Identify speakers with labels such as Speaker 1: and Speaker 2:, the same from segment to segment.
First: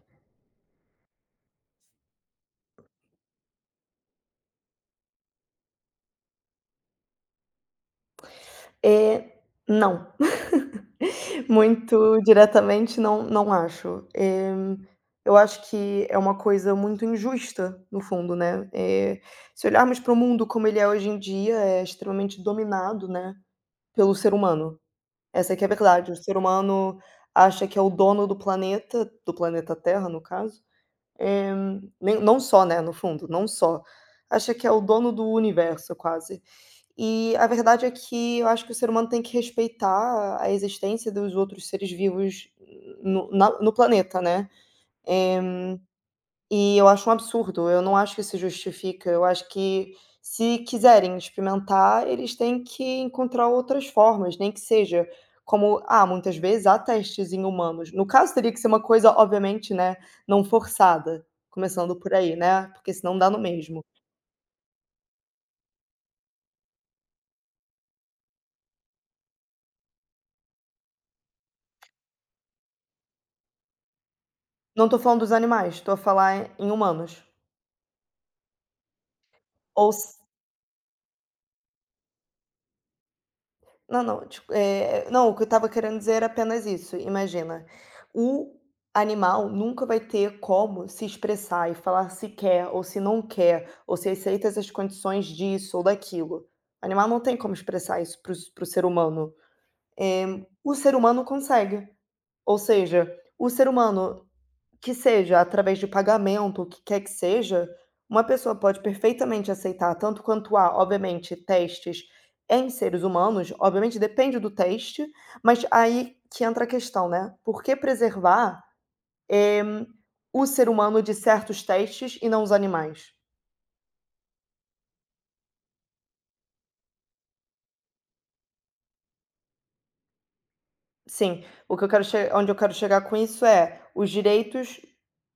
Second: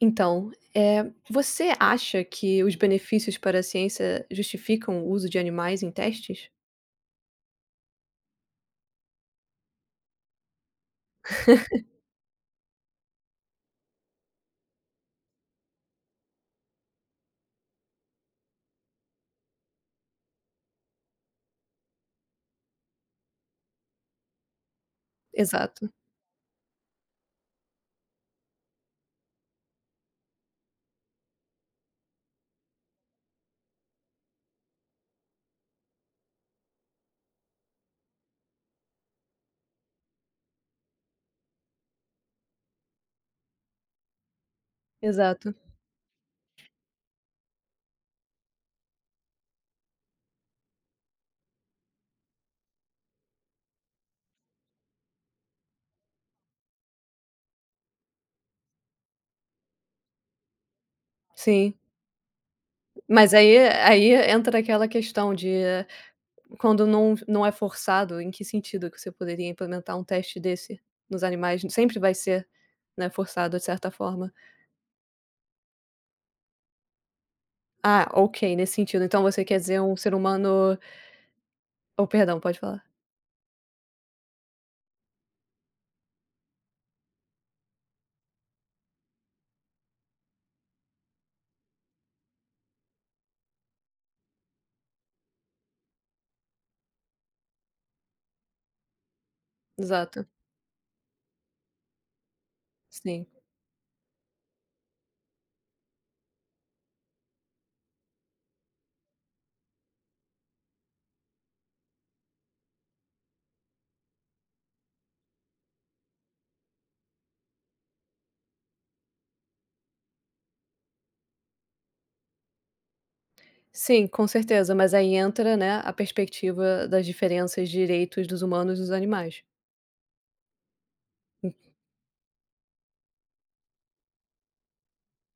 Speaker 1: Então, eh, você acha que os benefícios para a ciência justificam o uso de animais em testes?
Speaker 2: Eh, não. Muito diretamente não não acho, eh, eu acho que é uma coisa muito injusta, no fundo, né, eh, se olharmos para o mundo como ele é hoje em dia é extremamente dominado, né, pelo ser humano, essa é que é a
Speaker 1: Exato.
Speaker 2: verdade, o ser humano acha que é o dono do planeta, do planeta Terra no caso, eh, nem não só, né, no fundo, não só, acha que é o dono do universo quase. E a verdade, é que eu acho que o ser humano tem que respeitar a existência dos outros seres vivos no na no planeta, né,
Speaker 1: Exato.
Speaker 2: eh, e eu acho um absurdo, eu não acho que isso justifica, eu acho que se quiserem experimentar, eles têm que encontrar outras formas nem que seja como, ah, muitas vezes há testes em humanos, no caso teria que ser uma coisa obviamente, né, não forçada,
Speaker 1: Sim.
Speaker 2: começando por aí, né, porque senão dá
Speaker 1: Mas
Speaker 2: no
Speaker 1: aí e
Speaker 2: mesmo.
Speaker 1: aí entra aquela questão de quando não não é forçado em que sentido que você poderia implementar um teste desse nos animais, sempre vai ser, né, forçado de certa forma.
Speaker 2: Não tô falando dos animais, tô a falar em humanos.
Speaker 1: Ah, ok, nesse sentido, então você quer dizer
Speaker 2: Ou
Speaker 1: um
Speaker 2: se
Speaker 1: ser humano oh, perdão, pode falar.
Speaker 2: Não, não. Tipo, eh, não, o que eu estava querendo dizer era apenas isso, imagina: o animal nunca vai ter como se expressar e falar se quer ou se não quer, ou se aceita essas condições disso ou daquilo. Animal não tem como expressar isso para o s para o ser humano.
Speaker 1: Exato.
Speaker 2: Eh, o ser humano consegue, ou seja,
Speaker 1: Sim.
Speaker 2: o ser humano, que seja através de pagamento o que quer que seja, uma pessoa pode perfeitamente aceitar tanto quanto a, obviamente, testes em seres humanos, obviamente depende do teste, mas aí que entra a questão, né, por que preservar, eh, o ser humano de certos testes e não os animais?
Speaker 1: Sim, com certeza, mas aí entra, né, a perspectiva das diferenças de direitos dos humanos e dos animais.
Speaker 2: Sim,
Speaker 1: Hum.
Speaker 2: o que eu quero che onde eu quero chegar com isso é: os direitos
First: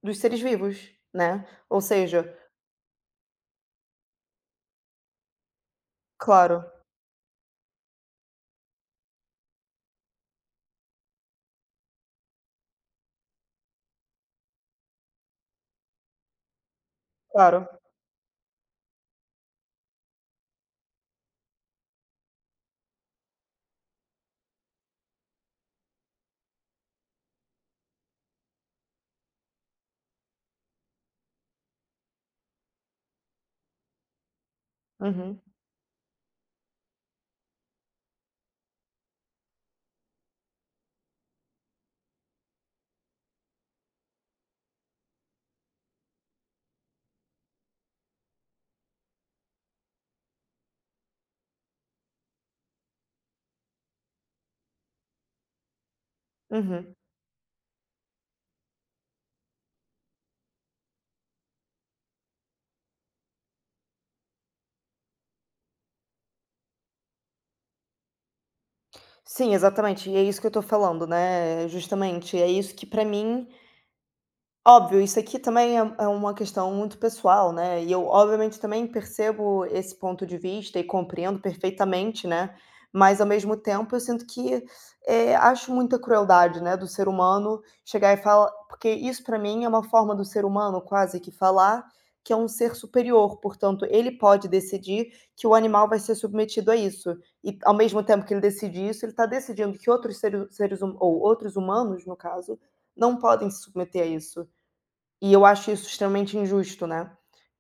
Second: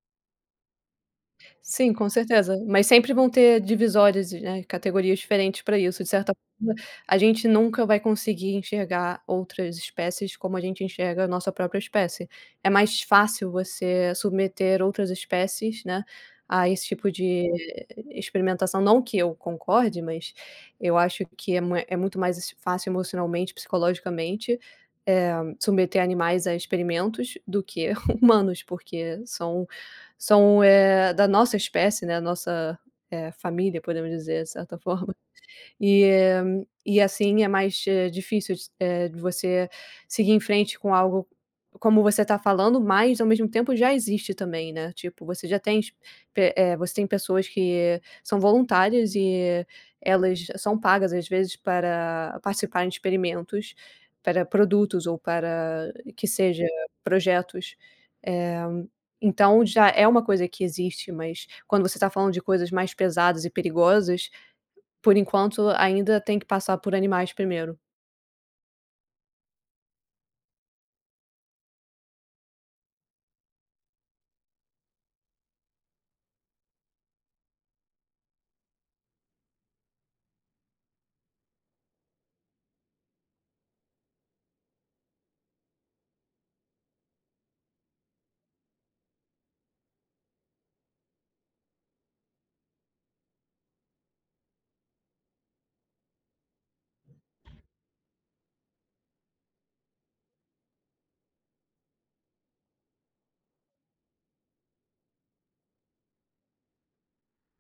Speaker 2: dos seres vivos, né, ou
Speaker 1: Sim, com
Speaker 2: seja
Speaker 1: certeza, mas sempre vão ter divisórias e, né, categorias diferentes pra isso. De certa forma,
Speaker 2: Claro.
Speaker 1: a gente nunca vai conseguir enxergar outras espécies como a gente enxerga a nossa própria espécie. É mais fácil você submeter outras espécies, né, a esse tipo de
Speaker 2: Claro.
Speaker 1: experimentação, não que eu concorde, mas eu acho que é mui é muito mais es fácil emocionalmente, psicologicamente, eh, submeter animais a experimentos do que humanos porque são são, eh, da nossa espécie, né, a nossa, eh, família, podemos dizer de certa forma.
Speaker 2: Uhum.
Speaker 1: E e assim é mais, eh, difícil de s eh, de você seguir em frente com algo como você tá falando, mas, ao mesmo tempo, já existe também, né, tipo, você já tem ex pe eh, você tem pessoas que são voluntárias e elas são pagas às vezes para participarem de experimentos para produtos ou para, que seja,
Speaker 2: Uhum.
Speaker 1: projetos. Eh, então já é uma coisa que existe, mas quando você tá falando de coisas mais pesadas e perigosas, por enquanto ainda tem que passar por animais primeiro.
Speaker 2: Sim, exatamente, e é isso que eu tô falando, né, eh, justamente, é isso que, pra mim óbvio, isso aqui também é um é uma questão muito pessoal, né, e eu obviamente também percebo esse ponto de vista e compreendo perfeitamente, né, mas, ao mesmo tempo, eu sinto que eh, acho muita crueldade, né, do ser humano chegar e falar porque isso pra mim é uma forma do ser humano quase que falar que é um ser superior, portanto ele pode decidir que o animal vai ser submetido a isso e, ao mesmo tempo que ele decide isso, ele tá decidindo que outros seres seres huma ou outros humanos, no caso, não podem se submeter a isso. E eu acho isso extremamente injusto, né.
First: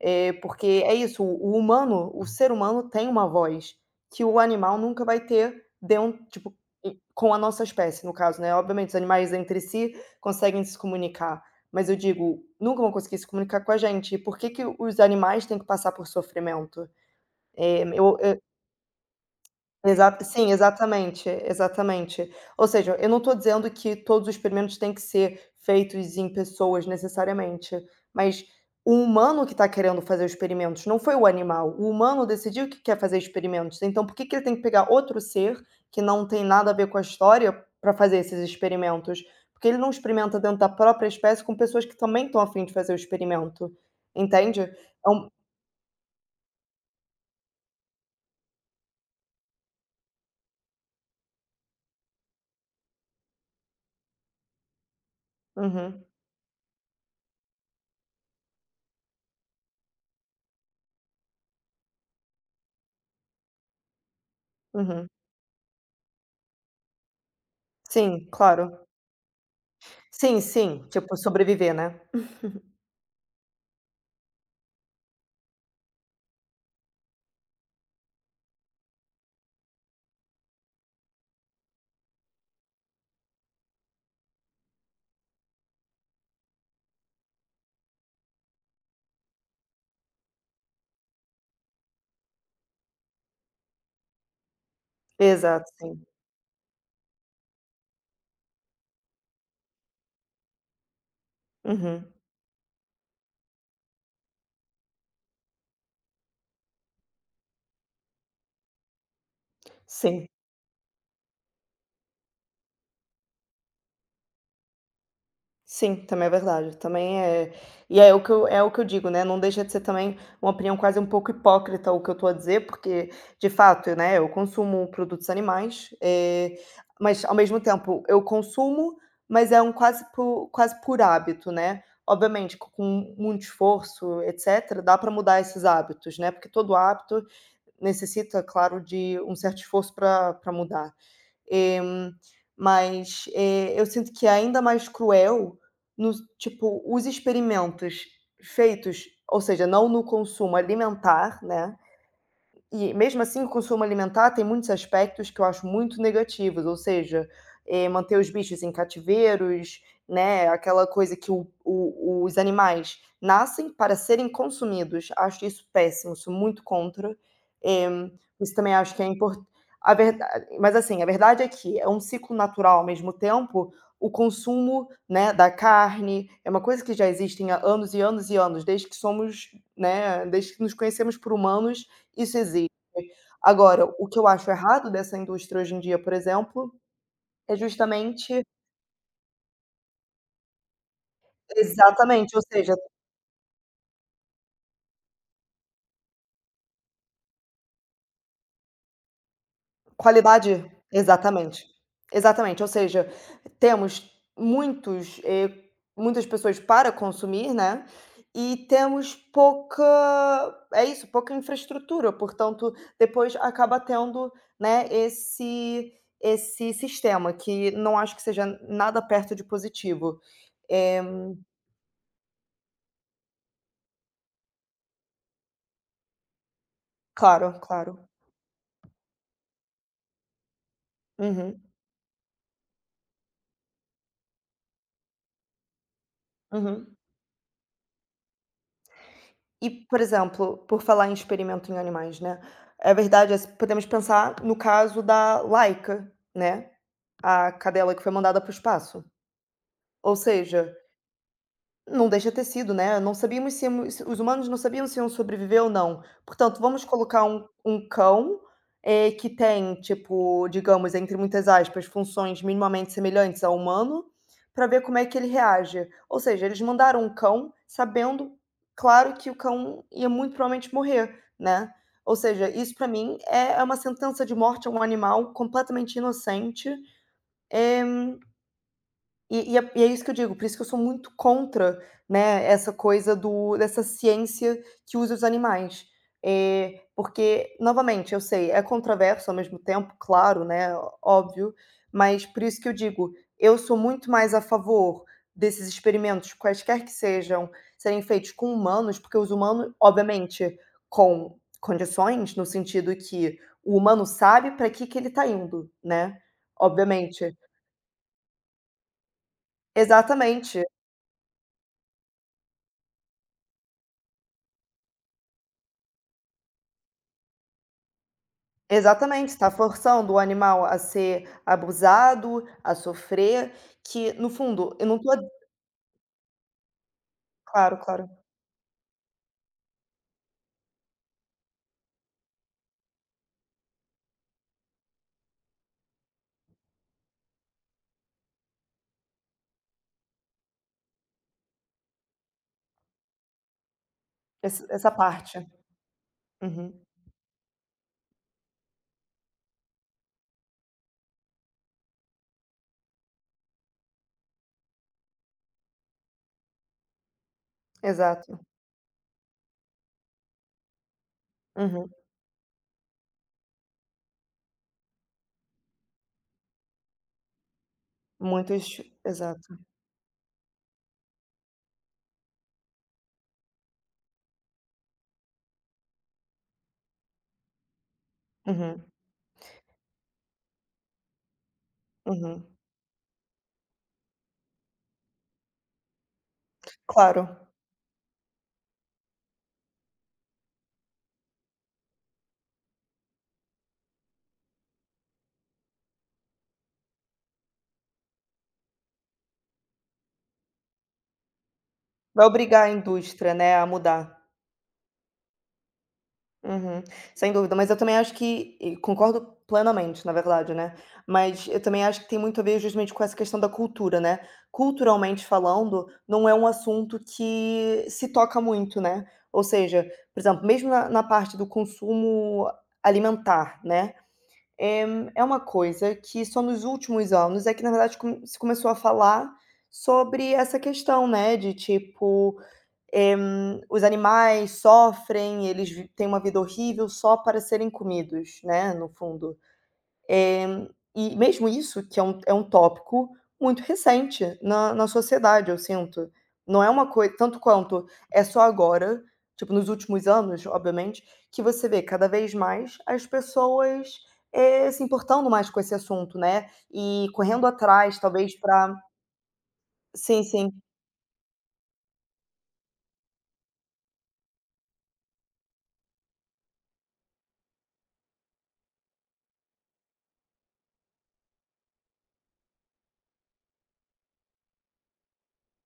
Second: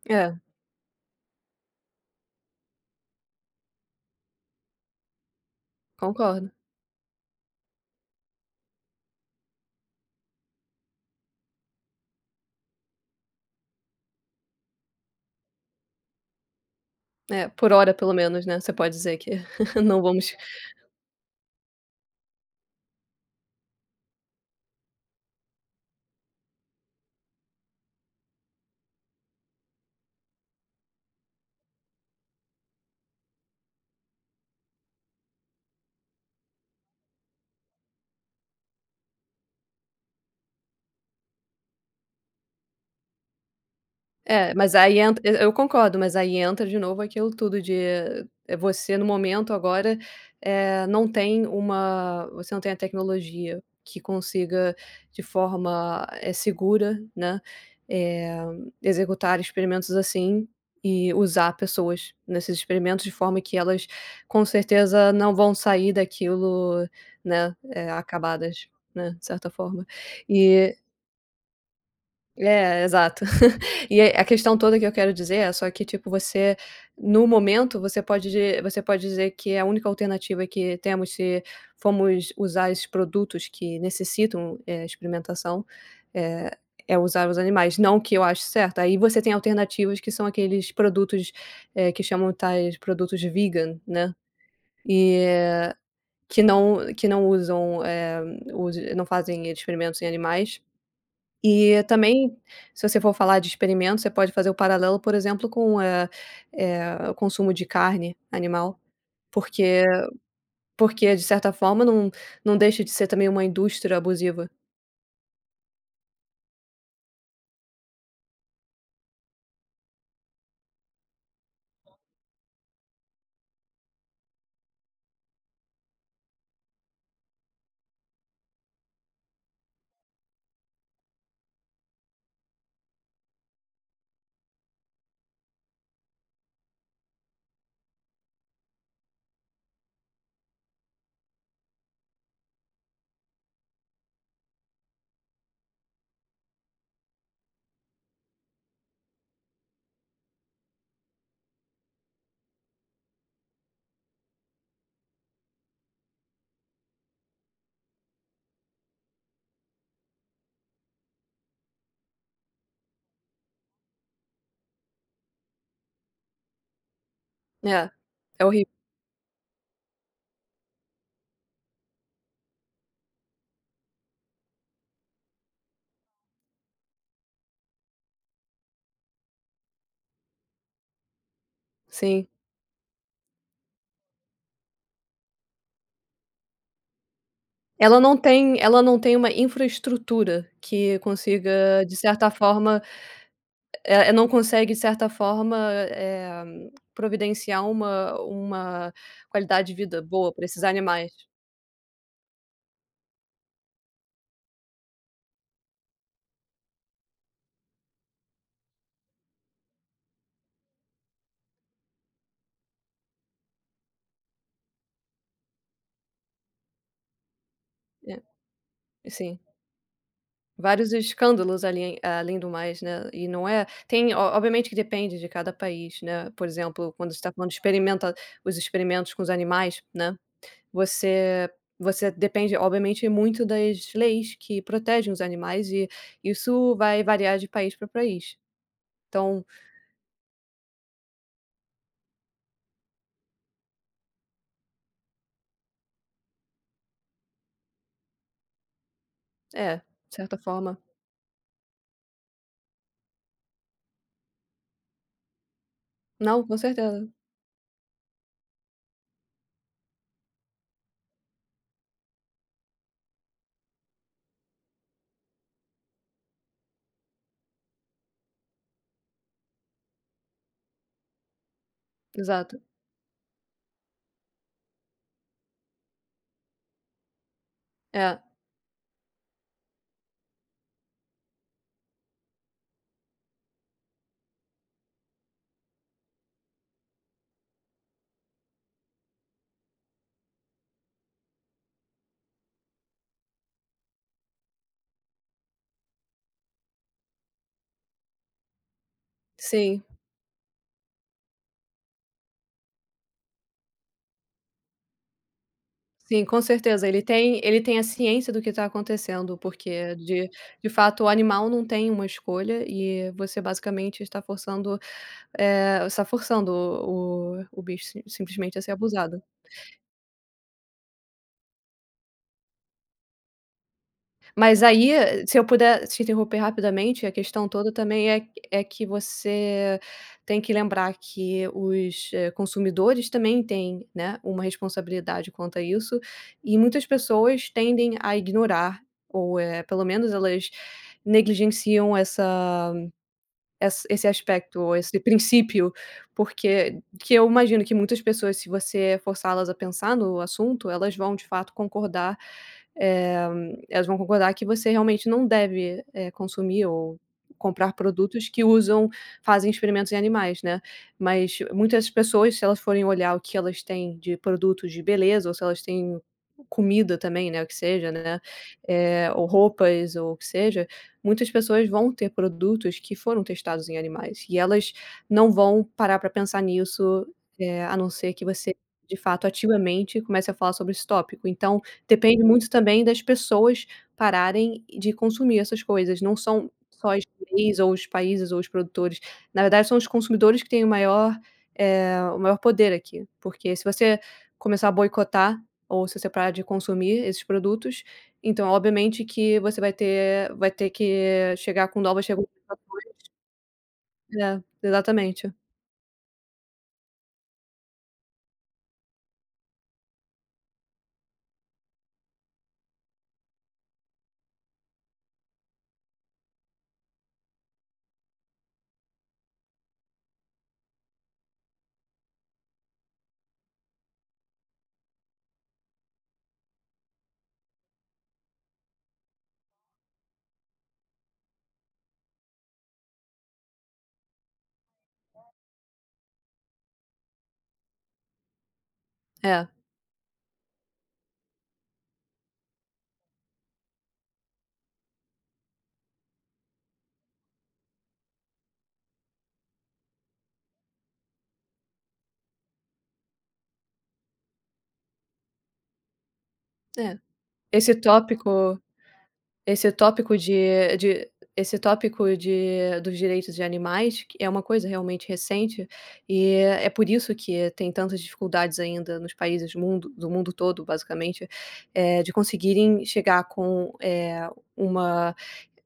Speaker 2: Eh,
Speaker 1: Hã.
Speaker 2: porque é isso, o o humano, o ser humano tem uma voz, que o animal nunca vai ter den
Speaker 1: Concordo.
Speaker 2: tipo, hum, com a nossa espécie, no caso, né, obviamente os animais entre si conseguem se comunicar, mas, eu digo, nunca vão conseguir se comunicar com a gente, e por que que os animais têm que passar por sofrimento?
Speaker 1: É, por
Speaker 2: Eh,
Speaker 1: hora pelo
Speaker 2: eu, hã
Speaker 1: menos, né, você pode dizer que não
Speaker 2: Exato,
Speaker 1: vamos
Speaker 2: sim, exatamente, exatamente. Ou seja, eu não tô dizendo que todos os experimentos têm que ser feitos em pessoas necessariamente, mas o humano que tá querendo fazer experimentos, não foi o animal, o humano decidiu que quer fazer experimentos. Então, por que que ele tem que pegar outro ser, que não tem nada a ver com a história, pra fazer esses experimentos? Por que ele não experimenta dentro da própria espécie com pessoas que também estão a fim de fazer o experimento?
Speaker 1: É,
Speaker 2: Entende?
Speaker 1: mas, aí,
Speaker 2: É
Speaker 1: entra
Speaker 2: um
Speaker 1: e eu concordo, mas, aí, entra de novo aquilo tudo de eh, ah, é você no momento agora, eh, não tem uma você não tem a tecnologia que consiga de forma,
Speaker 2: Uhum.
Speaker 1: eh, segura, né, eh, executar experimentos assim e usar pessoas nesses experimentos de forma que elas, com
Speaker 2: Uhum.
Speaker 1: certeza, não vão sair daquilo, né, eh,
Speaker 2: Sim,
Speaker 1: acabadas,
Speaker 2: claro.
Speaker 1: né, de certa forma,
Speaker 2: Sim,
Speaker 1: e
Speaker 2: sim. Tipo, sobreviver, né?
Speaker 1: É, exato. E a questão toda que eu quero dizer, é só que, tipo, você, no momento, você pode di você pode dizer que é a única alternativa que temos se fomos usar esses produtos que necessitam, eh, experimentação, eh, é usar os animais. Não que eu ache certo. Aí, você tem alternativas que são aqueles produtos, eh, que chamam, tais, produtos vegan, né. E
Speaker 2: Exato, sim.
Speaker 1: que não que não usam, eh, usem não fazem experimentos em animais. E,
Speaker 2: Uhum.
Speaker 1: também, se você for falar de experimentos, você pode fazer o paralelo, por exemplo, com o, é eh, o consumo de carne animal, porque, eh,
Speaker 2: Sim.
Speaker 1: porque de certa forma não não deixa de ser também uma indústria abusiva.
Speaker 2: Sim, também é verdade, também é e é o que eu é o que eu digo, né, não deixa de ser também uma opinião quase um pouco hipócrita o que eu estou a dizer, porque de fato, né, eu consumo produtos animais, eh, mas ao mesmo tempo eu consumo, mas é um quase por quase por hábito, né. Obviamente com muito esforço, etc dá para mudar esses hábitos, né, porque todo hábito necessita claro de um certo esforço pra pra mudar, eh, mas eu sinto que é ainda mais cruel, nos tipo os experimentos feitos, ou seja não no consumo alimentar, né, e mesmo assim o consumo alimentar tem muitos aspectos que eu acho muito negativos ou seja, eh, manter os bichos em cativeiros, né, é aquela coisa que o o os animais nascem para serem consumidos, acho isso péssimo, sou muito contra, é
Speaker 1: É,
Speaker 2: por
Speaker 1: é
Speaker 2: isso eu
Speaker 1: horrível.
Speaker 2: também acho que é impor a verda mas, assim, a verdade é que é um ciclo natural ao mesmo tempo, o consumo, né, da carne, é uma coisa que já existem, há, anos e anos e anos desde que somos, né, desde que nos conhecemos por humanos,
Speaker 1: Sim.
Speaker 2: isso existe. Agora o que eu acho errado dessa indústria hoje em dia por exemplo, é
Speaker 1: Ela não
Speaker 2: justamente
Speaker 1: tem ela não tem uma infraestrutura que consiga de certa
Speaker 2: Exatamente ou seja
Speaker 1: forma, eh, não consegue de certa forma, eh, providenciar uma uma qualidade de vida boa para esses
Speaker 2: Qualidade.
Speaker 1: animais.
Speaker 2: Exatamente. Exatamente ou seja, temos muitos, eh, muitas pessoas para consumir, né, e temos pouca, é isso, pouca infraestrutura, portanto, depois acaba tendo, né, esse, esse sistema que não acho que seja nada
Speaker 1: É
Speaker 2: perto
Speaker 1: sim
Speaker 2: de positivo,
Speaker 1: vários
Speaker 2: eh.
Speaker 1: escândalos ali além do mais, né, e não é, tem o obviamente que depende de cada país, né, por exemplo quando você está falando de
Speaker 2: Claro,
Speaker 1: experimento
Speaker 2: claro.
Speaker 1: os experimentos com os animais, né, você
Speaker 2: Uhum.
Speaker 1: você depende obviamente muito das leis que protegem os animais e, isso
Speaker 2: Uhum.
Speaker 1: vai variar de país pra país, então
Speaker 2: E por exemplo, por falar em experimentos em animais, né, a verdade é, se podemos pensar no caso da Laica, né, a cadela que foi mandada para o espaço.
Speaker 1: É,
Speaker 2: Ou
Speaker 1: de certa
Speaker 2: seja
Speaker 1: forma.
Speaker 2: não deixa ter sido, né, não sabíamos se os humanos não sabiam se iam sobreviver ou não.
Speaker 1: Não, com
Speaker 2: Portanto vamos
Speaker 1: certeza.
Speaker 2: colocar um um cão, eh, que tem tipo, digamos, entre muitas aspas funções minimamente semelhantes a humano, para ver como é que ele reage, ou seja eles mandaram um cão sabendo, claro que o cão ia muito provavelmente morrer, né. Ou seja,
Speaker 1: Exato.
Speaker 2: isso para mim é é uma sentença de morte a um animal completamente inocente. Eh,
Speaker 1: É.
Speaker 2: e e é e é isso que eu digo, por isso que eu sou muito contra, né, essa coisa do dessa ciência que usa os animais. Eh, porque, novamente eu sei é controverso ao mesmo tempo claro, né, óbvio, mas por isso que eu digo, eu sou muito mais a favor desses experimentos quaisquer que sejam, serem feitos com humanos, porque os humanos
Speaker 1: Sim.
Speaker 2: obviamente, com condições no sentido que, o humano sabe para que que ele está indo, né,
Speaker 1: Sim, com certeza, ele
Speaker 2: obviamente.
Speaker 1: tem ele tem a ciência do que está acontecendo porque de
Speaker 2: Exatamente.
Speaker 1: de fato o animal não tem uma escolha, e você basicamente está forçando, eh, está forçando o o bicho simplesmente a ser abusado.
Speaker 2: Exatamente está forçando o animal a ser abusado, a sofrer, que no
Speaker 1: Mas
Speaker 2: fundo eu
Speaker 1: aí,
Speaker 2: não estou a
Speaker 1: se eu puder te interromper rapidamente, a questão toda
Speaker 2: Claro,
Speaker 1: também
Speaker 2: claro.
Speaker 1: é é que você tem que lembrar que os consumidores também têm, né, uma responsabilidade quanto a isso, e muitas pessoas tendem a ignorar, ou, eh, pelo menos elas negligenciam essa essa esse aspecto
Speaker 2: Esse
Speaker 1: ou
Speaker 2: essa
Speaker 1: esse
Speaker 2: parte.
Speaker 1: princípio,
Speaker 2: Uhum.
Speaker 1: porque que eu imagino que muitas pessoas se você forçá-las a pensar no assunto, elas vão de fato concordar, eh, elas vão concordar que você realmente não deve, eh, consumir ou comprar produtos
Speaker 2: Exato.
Speaker 1: que usam, fazem experimentos em animais, né. Mas muitas
Speaker 2: Uhum.
Speaker 1: pessoas se elas forem olhar o que elas têm de produtos de beleza ou se elas têm comida também, né, o que seja, né,
Speaker 2: Muitos,
Speaker 1: eh, ou
Speaker 2: exato.
Speaker 1: roupas ou o que seja, muitas pessoas vão ter produtos que foram testados em animais, e elas não vão parar para pensar nisso, eh, a não ser que você
Speaker 2: Uhum.
Speaker 1: de fato ativamente comece a falar sobre esse tópico. Então, depende
Speaker 2: Uhum.
Speaker 1: muito também das pessoas pararem de consumir essas coisas, não são só
Speaker 2: Claro.
Speaker 1: os países ou os produtores, na verdade são os consumidores que têm o maior, eh, o maior poder aqui, porque se você começar a boicotar, ou se você parar de consumir esses produtos, então obviamente que você vai ter vai ter que chegar com novas
Speaker 2: Vai obrigar a
Speaker 1: regulamentações.
Speaker 2: indústria, né, a mudar.
Speaker 1: É, exatamente.
Speaker 2: Uhum, sem dúvida, mas eu também acho que e concordo plenamente na verdade, né, mas eu também acho que tem muito a ver justamente com essa questão da cultura, né, culturalmente falando, não é um assunto que se toca muito, né, ou seja, por exemplo, mesmo na na parte do consumo alimentar, né, é é uma coisa que só nos últimos anos é que na verdade com se começou a falar sobre essa questão, né, de tipo: "Eh, os animais sofrem, eles vi têm uma vida horrível só para serem comidos", né, no fundo.
Speaker 1: É.
Speaker 2: Eh, e mesmo isso que é um é um tópico muito recente na na sociedade, eu sinto, não é uma coi tanto quanto, é só agora, tipo nos últimos anos, obviamente, que você vê, cada vez, mais as pessoas, eh, se importando mais com esse assunto, né,
Speaker 1: É,
Speaker 2: e correndo
Speaker 1: esse
Speaker 2: atrás talvez
Speaker 1: tópico
Speaker 2: pra
Speaker 1: esse tópico
Speaker 2: Sim, sim.
Speaker 1: de de esse tópico de dos direitos de animais que é uma coisa realmente recente, e é é por isso que tem tantas dificuldades ainda nos países mundo do mundo todo, basicamente, eh, de conseguirem chegar com, eh, uma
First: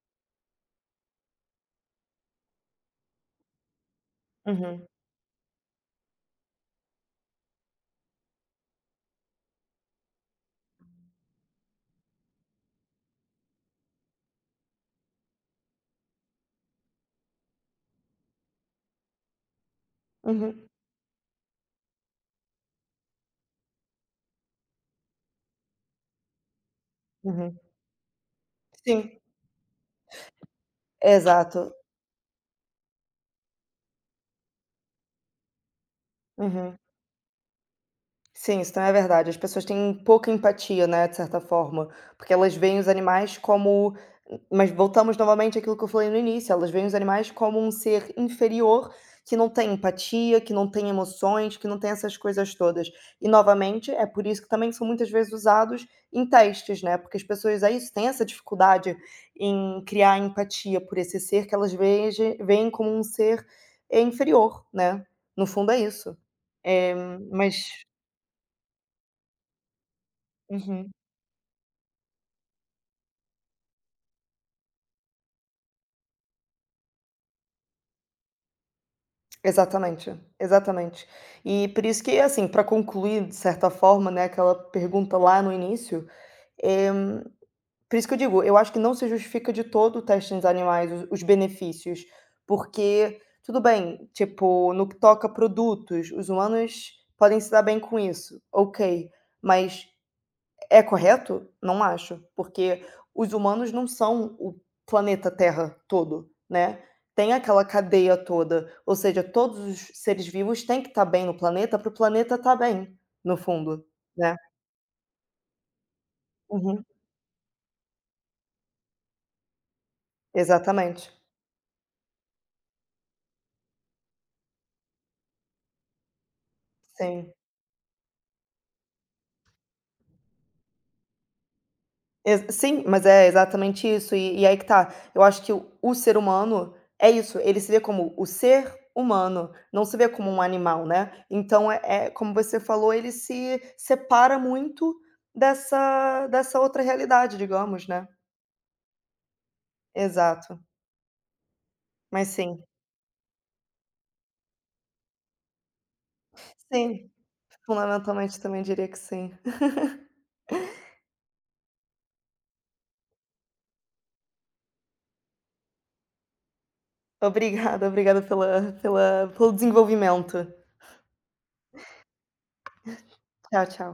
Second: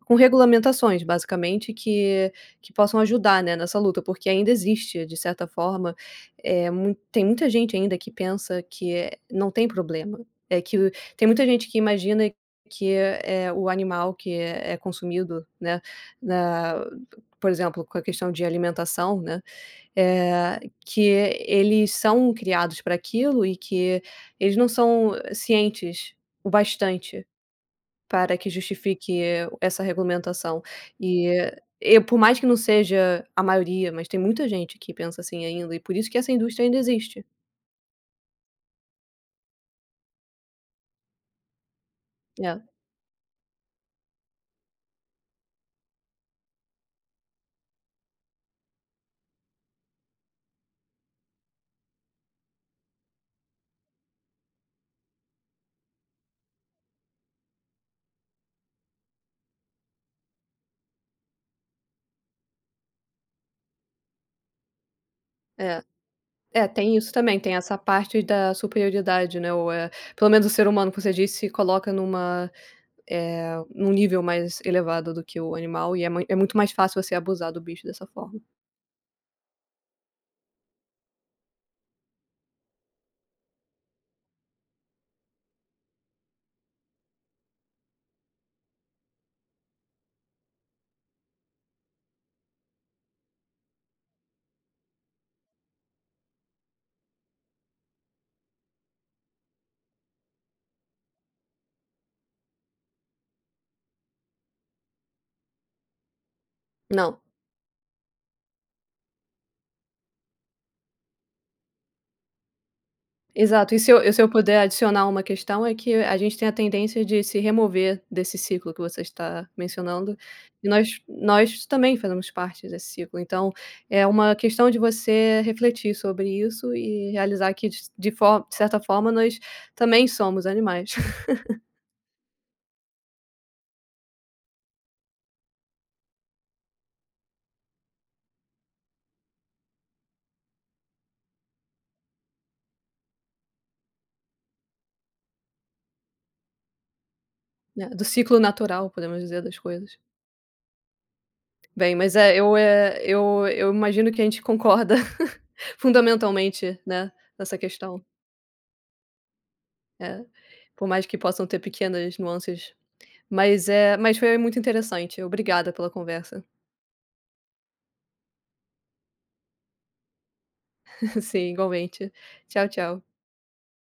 Speaker 1: com regulamentações, basicamente, que que possam ajudar, né, nessa luta, porque ainda
Speaker 2: Uhum.
Speaker 1: existe, de certa forma, eh, mui tem muita gente ainda que pensa que, eh, não tem problema, é que, tem muita gente que imagina que é o animal que é é consumido, né, na por exemplo, com a questão de alimentação, né, eh,
Speaker 2: Uhum.
Speaker 1: que eles são criados para aquilo e que eles não são cientes o bastante,
Speaker 2: Uhum.
Speaker 1: para que
Speaker 2: Sim.
Speaker 1: justifique essa regulamentação. Eh,
Speaker 2: Exato.
Speaker 1: e por mais que não seja a maioria, mas tem muita gente que pensa assim ainda e por isso que essa indústria
Speaker 2: Uhum.
Speaker 1: ainda existe.
Speaker 2: Sim, isso também é verdade, as pessoas têm pouca empatia, né, de certa forma, porque elas
Speaker 1: É.
Speaker 2: veem os animais como m mas voltamos novamente aquilo que eu falei no início, elas veem os animais como um ser inferior, que não tem empatia, que não tem emoções, que não tem essas coisas todas. E novamente, é por isso que também são muitas vezes usados em testes, né, porque as pessoas é isso têm essa dificuldade em criar empatia por esse ser que elas vejem veem como um ser, é inferior, né, no fundo é
Speaker 1: É,
Speaker 2: isso.
Speaker 1: é
Speaker 2: Eh,
Speaker 1: tem isso também, tem essa
Speaker 2: mas
Speaker 1: parte da superioridade, né ou é, pelo menos o ser humano
Speaker 2: Uhum.
Speaker 1: que você disse, se coloca numa eh, num nível mais elevado do que o animal e é mui é muito mais fácil você abusar do bicho dessa forma.
Speaker 2: Exatamente, exatamente. Eh, por isso que, assim, pra concluir, de certa forma, né, aquela pergunta lá no início, eh, por isso que eu digo, eu acho que não se justifica de todo o teste nos animais, os benefícios, porque tudo bem, tipo, no que toca produtos, os humanos podem se dar bem com isso, ok, mas, é correto? Não acho! Porque os humanos não são o planeta Terra todo, né,
Speaker 1: Não.
Speaker 2: tem aquela cadeia toda, ou seja todos os seres vivos têm que tá bem no planeta para o planeta tá bem, no
Speaker 1: Exato, e
Speaker 2: fundo,
Speaker 1: se eu e se eu
Speaker 2: né?
Speaker 1: puder adicionar uma questão, é que a gente tem a
Speaker 2: Uhum.
Speaker 1: tendência de se remover desse ciclo que você está mencionando, e nós
Speaker 2: Exatamente.
Speaker 1: nós também fazemos parte desse ciclo, então, é uma questão de você refletir sobre isso e
Speaker 2: Sim.
Speaker 1: realizar que dis de for certa forma nós, também somos animais.
Speaker 2: Exa sim, mas é exatamente isso e e aí, que tá, eu acho que o o ser humano é isso, ele se vê como o ser humano, não se vê como um animal, né, então é é como você falou ele se separa muito dessa dessa outra realidade, digamos
Speaker 1: Né, do
Speaker 2: né.
Speaker 1: ciclo natural podemos dizer das coisas.
Speaker 2: Exato.
Speaker 1: Bem mas
Speaker 2: Mas
Speaker 1: é eu
Speaker 2: sim.
Speaker 1: é eu eu imagino que a gente concorda, fundamentalmente
Speaker 2: Sim,
Speaker 1: né, nessa
Speaker 2: falando
Speaker 1: questão.
Speaker 2: atualmente também diria que sim.
Speaker 1: É, por mais que possam ter pequenas nuances mas é mas foi muito interessante, obrigada pela conversa.
Speaker 2: Obrigada, obrigada pela pela pelo desenvolvimento.
Speaker 1: Sim igualmente, tchau, tchau.
Speaker 2: Tchau, tchau.